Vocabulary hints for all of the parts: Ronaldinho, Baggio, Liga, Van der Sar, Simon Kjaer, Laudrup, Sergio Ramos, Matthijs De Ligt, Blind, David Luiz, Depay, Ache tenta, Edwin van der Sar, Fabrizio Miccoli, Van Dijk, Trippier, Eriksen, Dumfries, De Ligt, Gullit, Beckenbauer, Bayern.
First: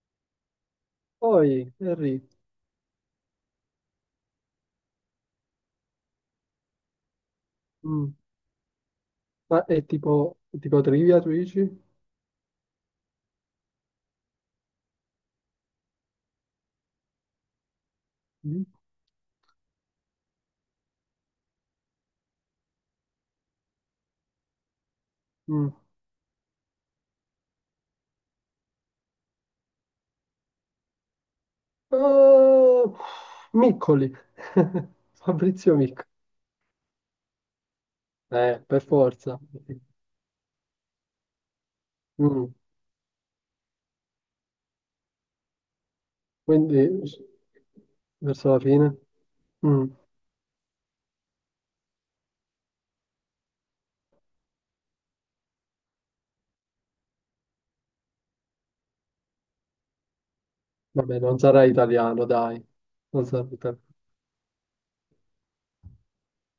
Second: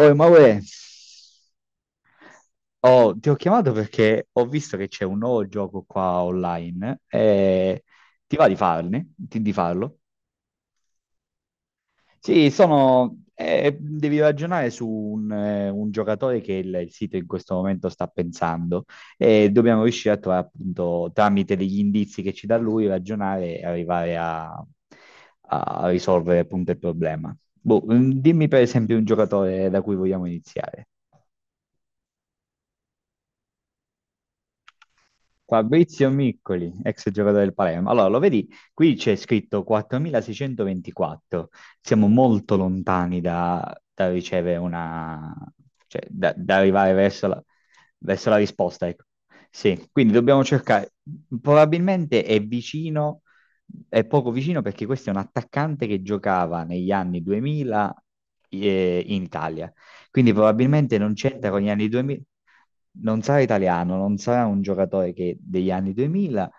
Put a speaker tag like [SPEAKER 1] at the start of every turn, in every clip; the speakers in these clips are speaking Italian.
[SPEAKER 1] Oh, ma uè,
[SPEAKER 2] Poi, Henry,
[SPEAKER 1] oh, ti ho chiamato perché ho visto che c'è un nuovo gioco qua online. eh,
[SPEAKER 2] mm,
[SPEAKER 1] ti va di farne? Di
[SPEAKER 2] ma
[SPEAKER 1] farlo?
[SPEAKER 2] è tipo trivia, tu dici?
[SPEAKER 1] Sì, sono, devi ragionare su un giocatore che il sito in questo momento sta
[SPEAKER 2] Mm,
[SPEAKER 1] pensando e dobbiamo riuscire a trovare appunto tramite degli indizi che ci dà lui, ragionare e arrivare a,
[SPEAKER 2] mm.
[SPEAKER 1] a risolvere appunto il problema. Boh, dimmi per esempio un giocatore da cui vogliamo iniziare.
[SPEAKER 2] Oh, Miccoli, Fabrizio Miccoli,
[SPEAKER 1] Fabrizio Miccoli, ex giocatore del Palermo. Allora, lo vedi?
[SPEAKER 2] per
[SPEAKER 1] Qui c'è
[SPEAKER 2] forza.
[SPEAKER 1] scritto 4624. Siamo
[SPEAKER 2] Mm,
[SPEAKER 1] molto lontani da ricevere una, cioè, da
[SPEAKER 2] Quindi,
[SPEAKER 1] arrivare verso la
[SPEAKER 2] Verso la
[SPEAKER 1] risposta,
[SPEAKER 2] fine,
[SPEAKER 1] ecco.
[SPEAKER 2] mm,
[SPEAKER 1] Sì, quindi dobbiamo cercare. Probabilmente è vicino, è poco vicino perché questo è un attaccante che giocava negli anni 2000, in Italia. Quindi probabilmente non
[SPEAKER 2] vabbè, non
[SPEAKER 1] c'entra con
[SPEAKER 2] sarà
[SPEAKER 1] gli anni 2000,
[SPEAKER 2] italiano, dai.
[SPEAKER 1] non
[SPEAKER 2] Non
[SPEAKER 1] sarà
[SPEAKER 2] sarà italiano.
[SPEAKER 1] italiano, non sarà un giocatore che degli anni 2000,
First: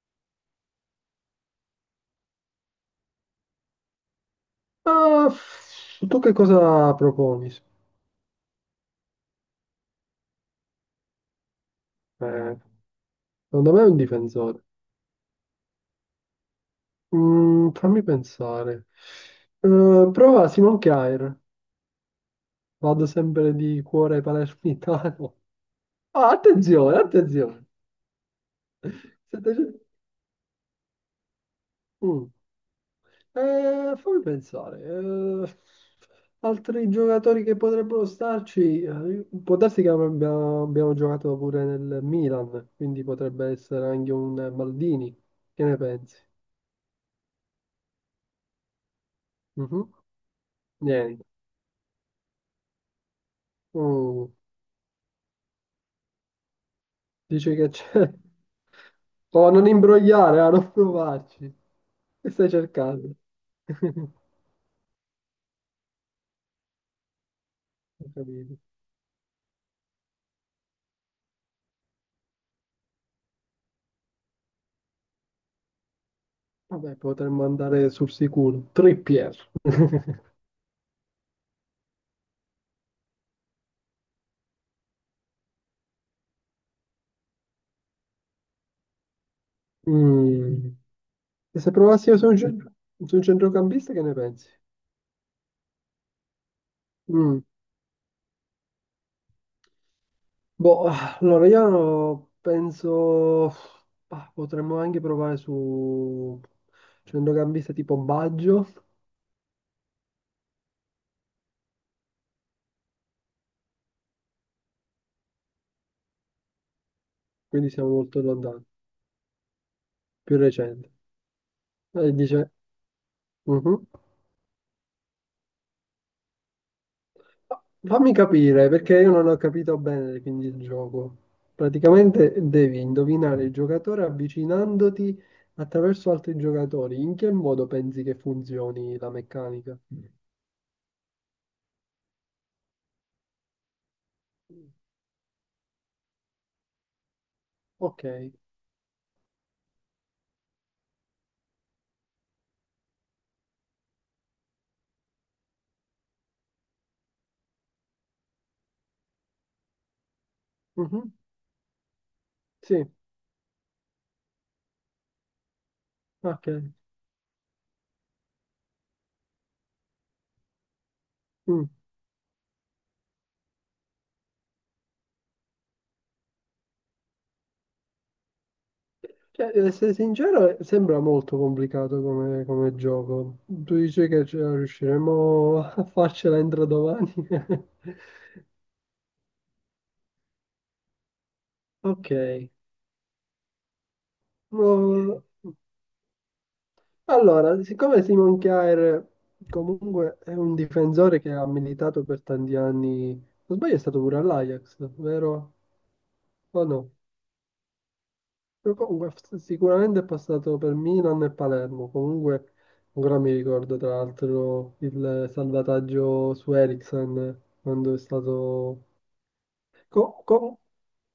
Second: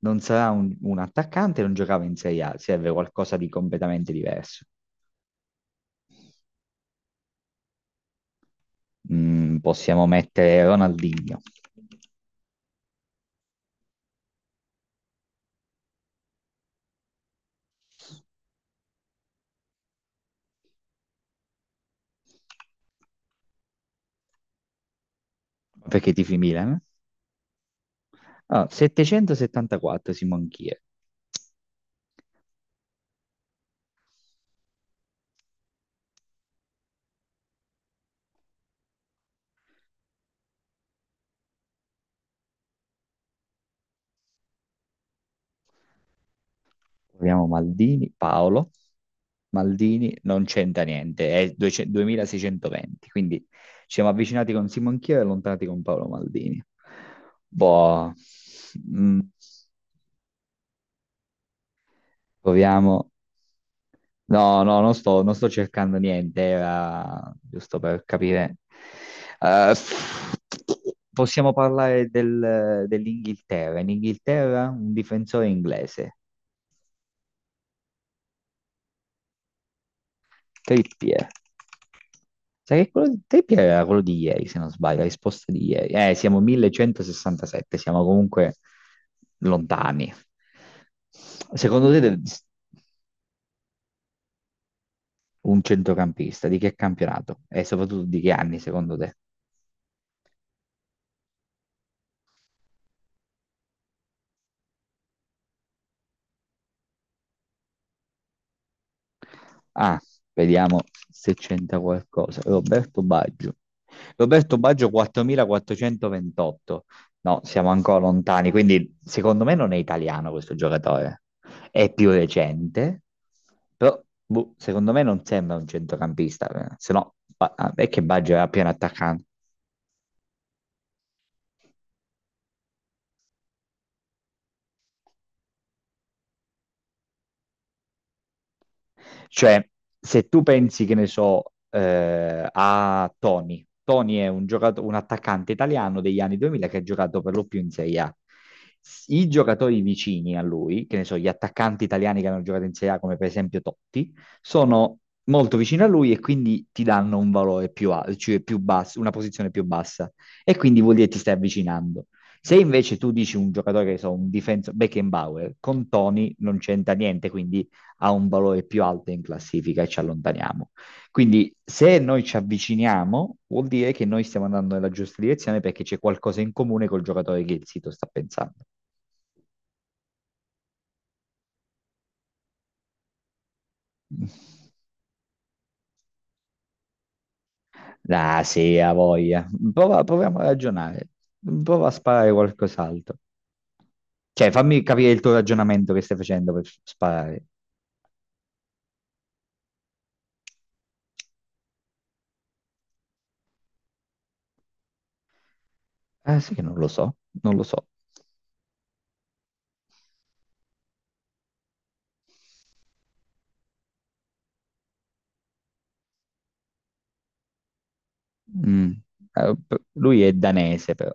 [SPEAKER 1] non sarà un attaccante, non giocava in Serie A, serve qualcosa di completamente diverso.
[SPEAKER 2] Ah, tu che cosa proponi?
[SPEAKER 1] Possiamo mettere Ronaldinho,
[SPEAKER 2] Eh, secondo me è un difensore. Fammi pensare. Prova Simon Kjaer. Vado sempre di cuore palermitano.
[SPEAKER 1] perché
[SPEAKER 2] Ah,
[SPEAKER 1] tifi Milan. Eh?
[SPEAKER 2] attenzione, attenzione.
[SPEAKER 1] Allora,
[SPEAKER 2] 700
[SPEAKER 1] 774 Simon Kier.
[SPEAKER 2] mm. Fammi pensare. Altri giocatori che potrebbero starci, può darsi che abbiamo giocato pure nel Milan, quindi potrebbe essere anche un Maldini. Che ne pensi?
[SPEAKER 1] Proviamo Maldini, Paolo.
[SPEAKER 2] Mhm.
[SPEAKER 1] Maldini non c'entra
[SPEAKER 2] Niente.
[SPEAKER 1] niente, è 200 2620, quindi ci siamo
[SPEAKER 2] Mm.
[SPEAKER 1] avvicinati con Simon Chia e allontanati con Paolo Maldini.
[SPEAKER 2] Dice che
[SPEAKER 1] Boh,
[SPEAKER 2] c'è.
[SPEAKER 1] mm,
[SPEAKER 2] Oh, non imbrogliare, a non provarci. Che stai
[SPEAKER 1] proviamo.
[SPEAKER 2] cercando?
[SPEAKER 1] No, no, non sto cercando niente, era giusto per
[SPEAKER 2] Ho
[SPEAKER 1] capire.
[SPEAKER 2] capito.
[SPEAKER 1] Eh, possiamo parlare dell'Inghilterra. In Inghilterra un difensore inglese.
[SPEAKER 2] Vabbè, potremmo andare sul sicuro. Trippier.
[SPEAKER 1] Trippier. Sai che quello di Trippier era quello di ieri, se non sbaglio, la risposta di ieri. Siamo 1167, siamo comunque lontani.
[SPEAKER 2] Mm. E se
[SPEAKER 1] Secondo te
[SPEAKER 2] provassimo
[SPEAKER 1] de-
[SPEAKER 2] su un, su un centrocampista, che ne pensi?
[SPEAKER 1] un centrocampista di che
[SPEAKER 2] Mm.
[SPEAKER 1] campionato? E soprattutto di che anni, secondo te?
[SPEAKER 2] Boh, allora io penso, potremmo anche provare su centrocampista tipo Baggio,
[SPEAKER 1] Ah, vediamo se c'entra qualcosa. Roberto Baggio. Roberto Baggio 4428. No, siamo
[SPEAKER 2] quindi siamo
[SPEAKER 1] ancora
[SPEAKER 2] molto
[SPEAKER 1] lontani,
[SPEAKER 2] lontani,
[SPEAKER 1] quindi secondo me non è italiano
[SPEAKER 2] più
[SPEAKER 1] questo
[SPEAKER 2] recente.
[SPEAKER 1] giocatore. È più
[SPEAKER 2] Eh, dice...
[SPEAKER 1] recente,
[SPEAKER 2] Mhm.
[SPEAKER 1] però boh, secondo me non sembra un centrocampista, eh. Se no ah, è che
[SPEAKER 2] Fammi
[SPEAKER 1] Baggio era appena
[SPEAKER 2] capire, perché io
[SPEAKER 1] attaccante.
[SPEAKER 2] non ho capito bene quindi il gioco. Praticamente devi indovinare il giocatore avvicinandoti attraverso altri giocatori. In che modo pensi che funzioni la
[SPEAKER 1] Cioè,
[SPEAKER 2] meccanica?
[SPEAKER 1] se tu pensi, che ne so, a Tony, Tony è un attaccante italiano degli anni 2000 che ha giocato per lo più in Serie
[SPEAKER 2] Ok.
[SPEAKER 1] A. I giocatori vicini a lui, che ne so, gli attaccanti italiani che hanno giocato in Serie A, come per esempio Totti, sono molto vicini a lui e quindi ti danno un valore più, cioè più basso, una posizione più bassa. E quindi vuol dire
[SPEAKER 2] Mhm.
[SPEAKER 1] che ti stai avvicinando. Se
[SPEAKER 2] Sì,
[SPEAKER 1] invece tu dici un giocatore che so, un difensore, Beckenbauer, con Tony
[SPEAKER 2] ok.
[SPEAKER 1] non c'entra niente, quindi ha un valore più alto in classifica e ci allontaniamo. Quindi
[SPEAKER 2] Mm.
[SPEAKER 1] se noi ci avviciniamo, vuol dire che noi stiamo andando nella giusta direzione perché c'è qualcosa in comune col giocatore che il sito sta pensando.
[SPEAKER 2] Cioè, ad essere sincero, sembra molto complicato come, come gioco. Tu dici che ce la riusciremo a farcela entro domani?
[SPEAKER 1] Ah, sì, ha voglia. Proviamo a ragionare. Prova a
[SPEAKER 2] Ok.
[SPEAKER 1] sparare qualcos'altro. Cioè, fammi capire il
[SPEAKER 2] No,
[SPEAKER 1] tuo ragionamento che stai facendo per sparare.
[SPEAKER 2] Allora, siccome Simon Kjaer comunque è un difensore che ha militato per tanti anni, non sbaglio è stato pure all'Ajax, vero?
[SPEAKER 1] Ah, sì che
[SPEAKER 2] O
[SPEAKER 1] non lo
[SPEAKER 2] no?
[SPEAKER 1] so, non lo so.
[SPEAKER 2] Però comunque sicuramente è passato per Milan e Palermo, comunque ancora mi ricordo tra l'altro il salvataggio su Eriksen quando è stato...
[SPEAKER 1] Mm. Lui
[SPEAKER 2] co-
[SPEAKER 1] è
[SPEAKER 2] co-
[SPEAKER 1] danese, però.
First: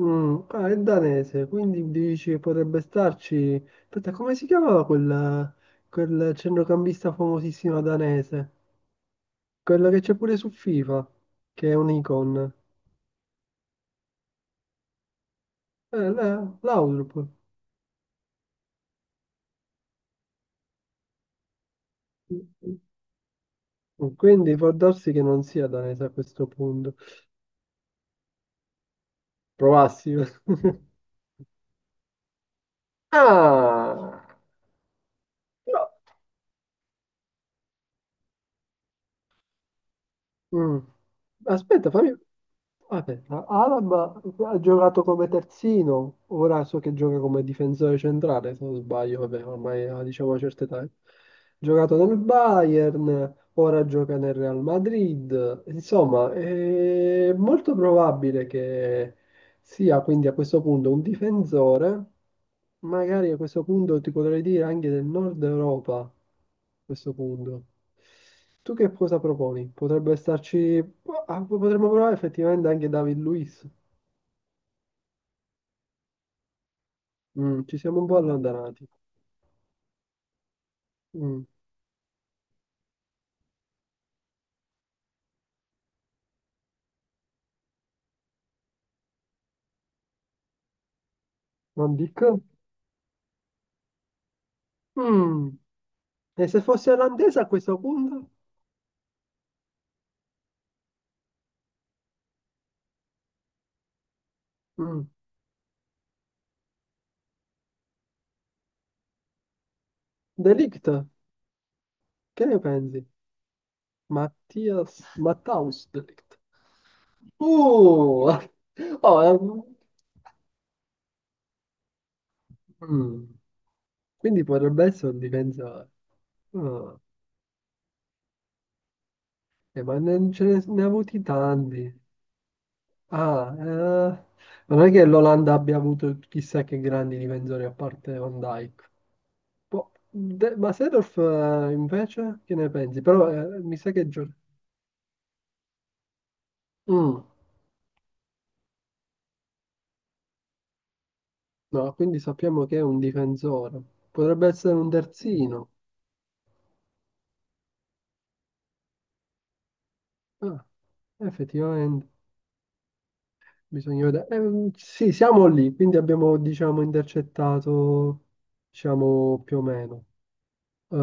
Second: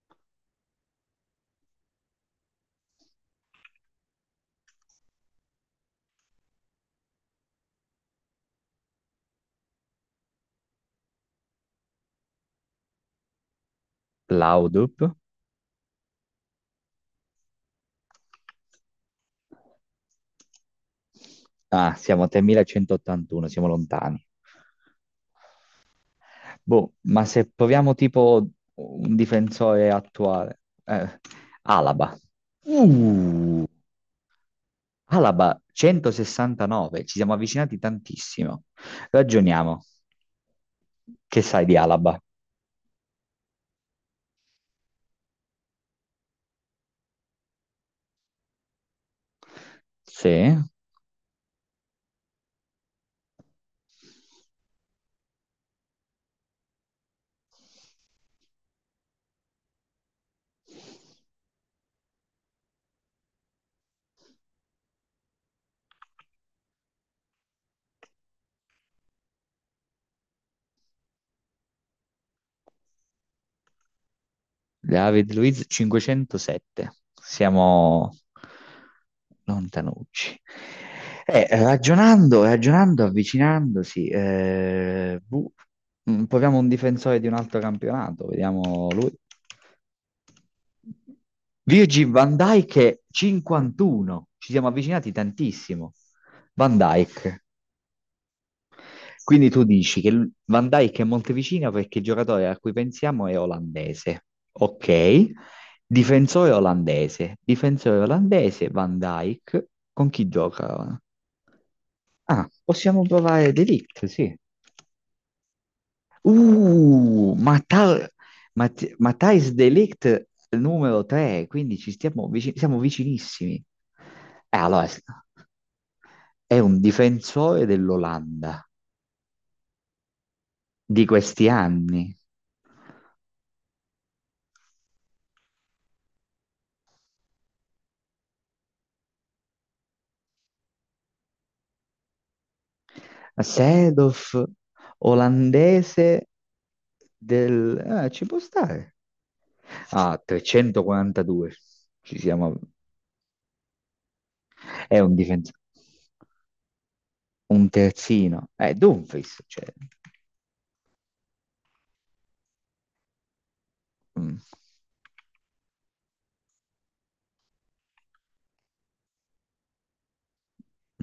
[SPEAKER 2] ah, è danese, quindi dici che potrebbe starci... Aspetta, come si chiamava quel, quel centrocampista famosissimo danese? Quella che c'è pure su FIFA, che è un'icon.
[SPEAKER 1] Laudrup?
[SPEAKER 2] L'Outlook.
[SPEAKER 1] Ah, siamo a 3181, siamo lontani.
[SPEAKER 2] Quindi può darsi che non sia danese a questo
[SPEAKER 1] Boh,
[SPEAKER 2] punto.
[SPEAKER 1] ma se proviamo tipo un difensore
[SPEAKER 2] Provassi.
[SPEAKER 1] attuale, Alaba. Uh,
[SPEAKER 2] Ah!
[SPEAKER 1] Alaba
[SPEAKER 2] No.
[SPEAKER 1] 169, ci siamo avvicinati tantissimo. Ragioniamo.
[SPEAKER 2] Mm.
[SPEAKER 1] Che sai di
[SPEAKER 2] Aspetta, fammi...
[SPEAKER 1] Alaba?
[SPEAKER 2] Aspetta, Alaba ha giocato come terzino, ora so che gioca come difensore centrale, se non sbaglio, vabbè, ormai ha, diciamo una
[SPEAKER 1] Sì.
[SPEAKER 2] certa età. Ha giocato nel Bayern, ora gioca nel Real Madrid, insomma, è molto probabile che si ha quindi a questo punto un difensore, magari a questo punto ti potrei dire anche del nord Europa, a questo punto. Tu che cosa proponi? Potrebbe starci, ah, potremmo provare effettivamente anche David Luiz.
[SPEAKER 1] David Luiz 507.
[SPEAKER 2] Mm, ci siamo un
[SPEAKER 1] Siamo
[SPEAKER 2] po' allontanati.
[SPEAKER 1] lontanucci.
[SPEAKER 2] Mm.
[SPEAKER 1] Ragionando, ragionando, avvicinandosi, boh, proviamo un difensore di un altro campionato, vediamo lui.
[SPEAKER 2] Van
[SPEAKER 1] Virgil
[SPEAKER 2] Dijk?
[SPEAKER 1] van Dijk è 51, ci siamo avvicinati
[SPEAKER 2] Mm.
[SPEAKER 1] tantissimo.
[SPEAKER 2] E se
[SPEAKER 1] Van
[SPEAKER 2] fosse olandese
[SPEAKER 1] Dijk,
[SPEAKER 2] a questo punto?
[SPEAKER 1] quindi tu dici che Van Dijk è Monteviccino perché il giocatore a cui pensiamo è olandese.
[SPEAKER 2] Mm.
[SPEAKER 1] Ok, difensore olandese. Difensore olandese, Van Dijk. Con chi
[SPEAKER 2] De Ligt,
[SPEAKER 1] gioca?
[SPEAKER 2] che
[SPEAKER 1] Ah,
[SPEAKER 2] ne
[SPEAKER 1] possiamo
[SPEAKER 2] pensi?
[SPEAKER 1] provare De Ligt, sì.
[SPEAKER 2] Mattias, Matthaus De Ligt.
[SPEAKER 1] Uh, Matthijs
[SPEAKER 2] Uh!
[SPEAKER 1] Matthijs
[SPEAKER 2] Oh,
[SPEAKER 1] De Ligt numero 3, quindi siamo
[SPEAKER 2] Mm.
[SPEAKER 1] vicinissimi.
[SPEAKER 2] Quindi
[SPEAKER 1] Eh,
[SPEAKER 2] potrebbe
[SPEAKER 1] allora,
[SPEAKER 2] essere un difensore.
[SPEAKER 1] è un
[SPEAKER 2] Ah,
[SPEAKER 1] difensore dell'Olanda
[SPEAKER 2] ma non ne ha
[SPEAKER 1] di
[SPEAKER 2] avuti
[SPEAKER 1] questi
[SPEAKER 2] tanti.
[SPEAKER 1] anni.
[SPEAKER 2] Ah, eh, Non è che l'Olanda abbia avuto chissà che grandi difensori a parte Van Dijk. Ma Seedorf invece che ne pensi? Però mi sa che
[SPEAKER 1] Seedorf, olandese
[SPEAKER 2] Mm,
[SPEAKER 1] del... Ah, ci può stare. Ah, 342.
[SPEAKER 2] no,
[SPEAKER 1] Ci
[SPEAKER 2] quindi
[SPEAKER 1] siamo...
[SPEAKER 2] sappiamo che è un difensore. Potrebbe essere un
[SPEAKER 1] È un difensore.
[SPEAKER 2] terzino.
[SPEAKER 1] Un terzino. Dumfries. Cioè.
[SPEAKER 2] Ah, effettivamente. Bisogna vedere.
[SPEAKER 1] Mm.
[SPEAKER 2] Sì, siamo lì, quindi abbiamo, diciamo, intercettato, diciamo, più o meno.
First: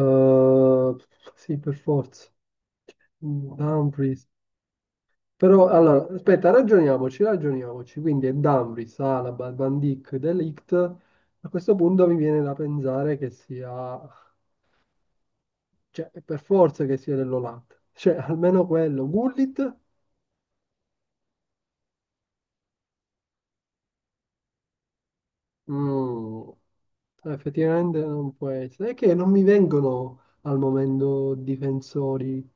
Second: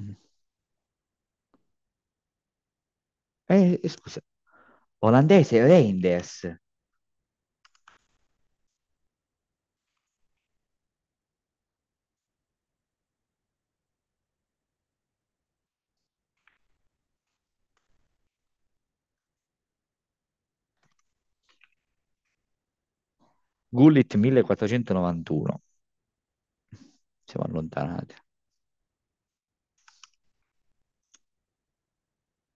[SPEAKER 1] Mm.
[SPEAKER 2] sì, per forza. Mm,
[SPEAKER 1] Scusa.
[SPEAKER 2] Dumfries.
[SPEAKER 1] Olandese,
[SPEAKER 2] Però, allora,
[SPEAKER 1] Reinders.
[SPEAKER 2] aspetta, ragioniamoci. Quindi è Dumfries, Alaba, Van Dijk, De Ligt. A questo punto mi viene da pensare che sia, cioè, per forza che sia dell'Olanda. Cioè, almeno quello. Gullit?
[SPEAKER 1] Gullit 1491.
[SPEAKER 2] Mm,
[SPEAKER 1] Siamo
[SPEAKER 2] effettivamente
[SPEAKER 1] allontanati.
[SPEAKER 2] non può essere. È che non mi vengono al momento difensori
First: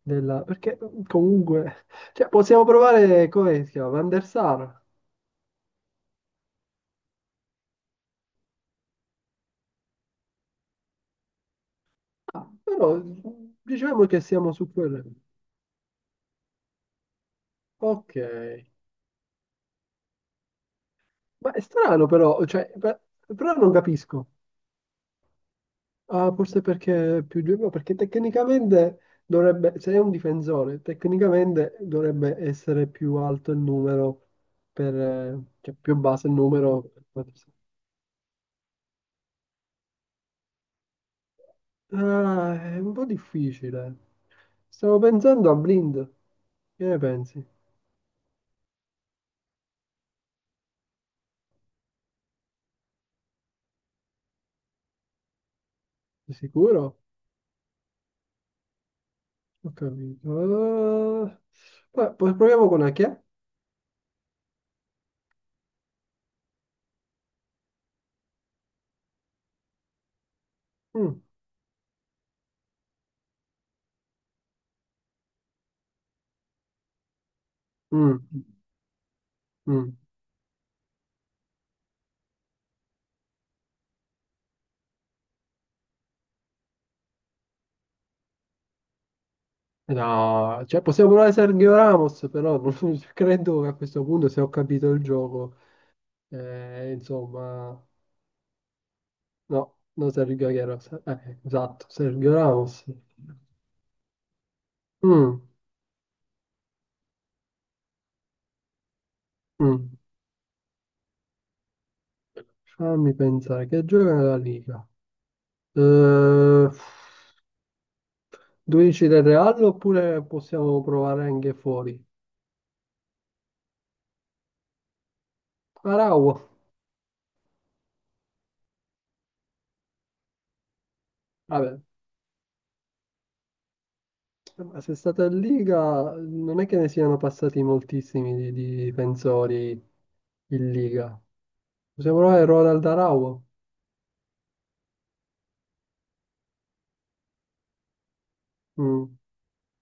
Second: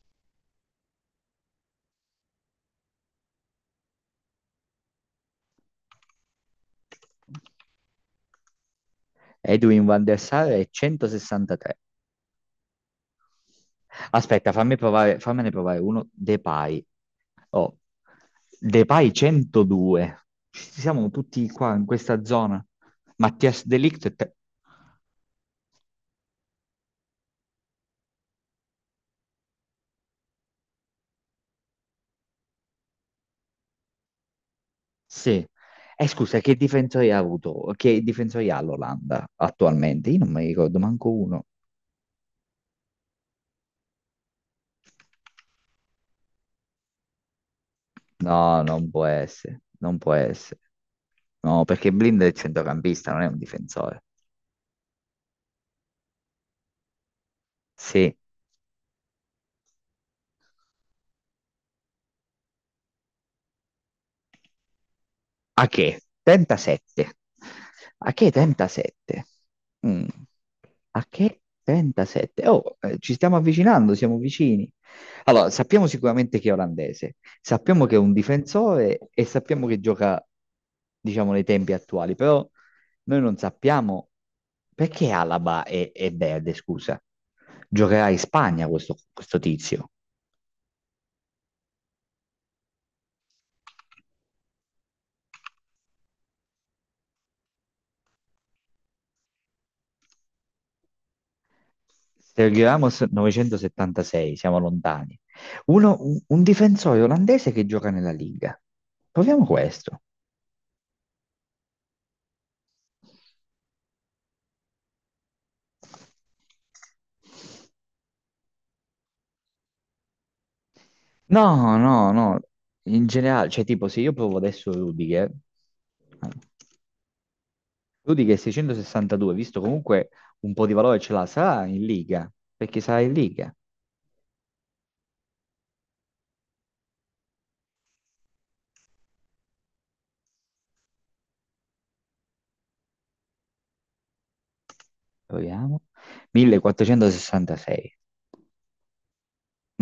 [SPEAKER 2] della... Perché comunque... Cioè, possiamo provare, come si chiama? Van der Sar.
[SPEAKER 1] Edwin van der Sar è 163.
[SPEAKER 2] Ah, però diciamo che
[SPEAKER 1] Aspetta,
[SPEAKER 2] siamo su
[SPEAKER 1] fammi
[SPEAKER 2] quello.
[SPEAKER 1] provare, fammene provare uno. Depay. Oh,
[SPEAKER 2] Ok.
[SPEAKER 1] Depay 102. Ci siamo tutti
[SPEAKER 2] Ma è
[SPEAKER 1] qua in
[SPEAKER 2] strano
[SPEAKER 1] questa
[SPEAKER 2] però,
[SPEAKER 1] zona.
[SPEAKER 2] però
[SPEAKER 1] Mattias
[SPEAKER 2] non
[SPEAKER 1] De Ligt.
[SPEAKER 2] capisco. Ah, forse perché è più giovane, perché tecnicamente dovrebbe, se è un difensore, tecnicamente dovrebbe essere più alto il numero, per,
[SPEAKER 1] Sì.
[SPEAKER 2] cioè più
[SPEAKER 1] E
[SPEAKER 2] basso il
[SPEAKER 1] scusa, che
[SPEAKER 2] numero.
[SPEAKER 1] difensori ha avuto? Che difensori ha l'Olanda attualmente? Io non mi ricordo manco uno.
[SPEAKER 2] Ah, è un po' difficile. Stavo pensando a Blind, che ne pensi?
[SPEAKER 1] No, non può essere. Non può essere. No, perché Blind è il centrocampista, non è un difensore.
[SPEAKER 2] Sei sicuro?
[SPEAKER 1] Sì.
[SPEAKER 2] Ho capito. Poi proviamo con Achia.
[SPEAKER 1] Ache, tenta 7. Ache tenta 7. Mm.
[SPEAKER 2] Mm,
[SPEAKER 1] Ache tenta 7. Oh, ci stiamo avvicinando, siamo vicini. Allora, sappiamo sicuramente che è olandese, sappiamo che è un
[SPEAKER 2] mm,
[SPEAKER 1] difensore e sappiamo che
[SPEAKER 2] mm.
[SPEAKER 1] gioca, diciamo, nei tempi attuali, però noi non sappiamo perché Alaba è verde, scusa. Giocherà in Spagna questo tizio.
[SPEAKER 2] No, cioè possiamo provare Sergio Ramos, però non credo che a questo punto, se ho capito il gioco, insomma, no, non Sergio Aguero, esatto, Sergio
[SPEAKER 1] Sergio
[SPEAKER 2] Ramos.
[SPEAKER 1] Ramos 976, siamo lontani.
[SPEAKER 2] Mm,
[SPEAKER 1] Un difensore olandese che gioca nella Liga. Proviamo
[SPEAKER 2] mm.
[SPEAKER 1] questo.
[SPEAKER 2] Fammi pensare, che gioca nella Liga? Eh, 12 del Real oppure possiamo provare anche
[SPEAKER 1] No,
[SPEAKER 2] fuori?
[SPEAKER 1] no, no. In generale, cioè tipo se io provo adesso Rudiger,
[SPEAKER 2] Arau,
[SPEAKER 1] Rudiger 662, visto comunque un po' di valore ce l'ha, sarà
[SPEAKER 2] vabbè,
[SPEAKER 1] in Liga, perché sarà in Liga.
[SPEAKER 2] ma se è stata in Liga non è che ne siano passati moltissimi di difensori in Liga. Possiamo provare Roald Dahl?
[SPEAKER 1] Proviamo. 1466.
[SPEAKER 2] Mm,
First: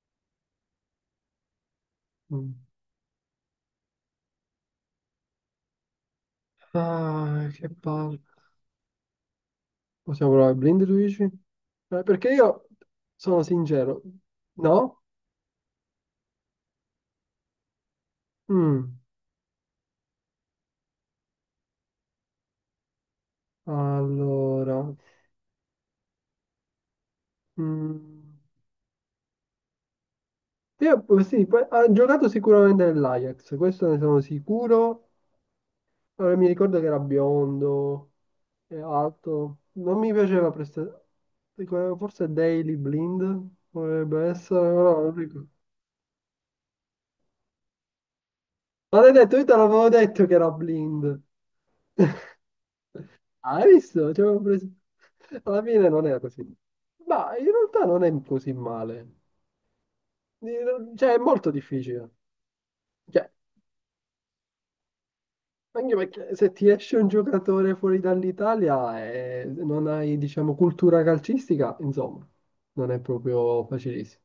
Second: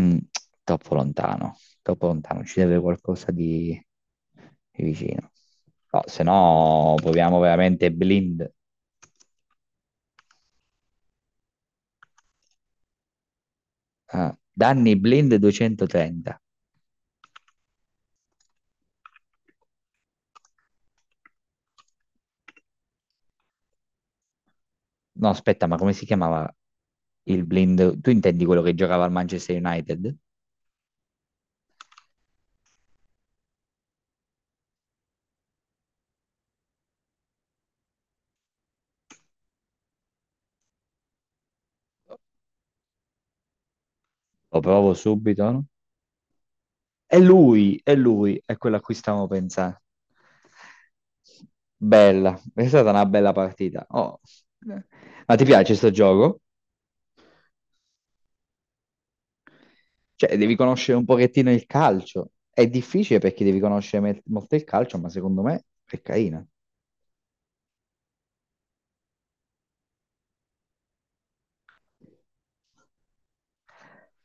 [SPEAKER 1] Mm, troppo lontano, troppo lontano,
[SPEAKER 2] mm.
[SPEAKER 1] ci deve qualcosa di vicino. No, se no proviamo
[SPEAKER 2] Ah, che
[SPEAKER 1] veramente
[SPEAKER 2] palle.
[SPEAKER 1] blind.
[SPEAKER 2] Possiamo provare Blind, tu dici? Perché io sono sincero.
[SPEAKER 1] Ah, danni
[SPEAKER 2] No?
[SPEAKER 1] blind 230.
[SPEAKER 2] Mm, Allora.
[SPEAKER 1] No, aspetta, ma come si chiamava il blind? Tu
[SPEAKER 2] mm,
[SPEAKER 1] intendi quello che giocava al Manchester United?
[SPEAKER 2] Io sì, ha giocato sicuramente nell'Ajax, questo ne sono sicuro. Allora, mi ricordo che era biondo e alto. Non mi piaceva prestare. Forse Daily Blind potrebbe
[SPEAKER 1] Lo
[SPEAKER 2] essere,
[SPEAKER 1] provo
[SPEAKER 2] però non ricordo.
[SPEAKER 1] subito, no? È lui, è lui, è quello a cui
[SPEAKER 2] Ma l'hai
[SPEAKER 1] stavo
[SPEAKER 2] detto, io te
[SPEAKER 1] pensando.
[SPEAKER 2] l'avevo detto che era blind.
[SPEAKER 1] Bella, è stata una bella
[SPEAKER 2] Hai
[SPEAKER 1] partita.
[SPEAKER 2] visto?
[SPEAKER 1] Oh.
[SPEAKER 2] Ci avevo preso-
[SPEAKER 1] Ma ti
[SPEAKER 2] Alla
[SPEAKER 1] piace
[SPEAKER 2] fine
[SPEAKER 1] sto
[SPEAKER 2] non era
[SPEAKER 1] gioco?
[SPEAKER 2] così. Ma in realtà non è così male.
[SPEAKER 1] Cioè, devi conoscere un
[SPEAKER 2] Cioè, è
[SPEAKER 1] pochettino
[SPEAKER 2] molto
[SPEAKER 1] il
[SPEAKER 2] difficile.
[SPEAKER 1] calcio. È difficile
[SPEAKER 2] Cioè,
[SPEAKER 1] perché devi conoscere molto il calcio, ma secondo me
[SPEAKER 2] anche
[SPEAKER 1] è
[SPEAKER 2] perché
[SPEAKER 1] carina.
[SPEAKER 2] se ti esce un giocatore fuori dall'Italia e non hai, diciamo, cultura calcistica, insomma, non è proprio facilissimo.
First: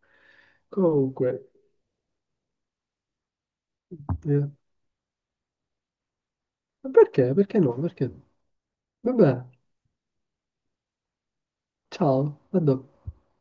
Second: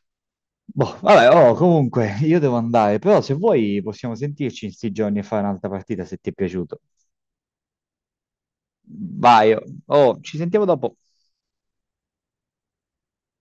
[SPEAKER 1] Boh, vabbè,
[SPEAKER 2] Comunque,
[SPEAKER 1] oh, comunque, io devo andare, però se vuoi possiamo
[SPEAKER 2] eh,
[SPEAKER 1] sentirci in sti giorni e fare un'altra partita se ti è piaciuto.
[SPEAKER 2] perché? Perché no? Perché? Vabbè,
[SPEAKER 1] Vai, oh, ci sentiamo dopo.
[SPEAKER 2] ciao, a dopo.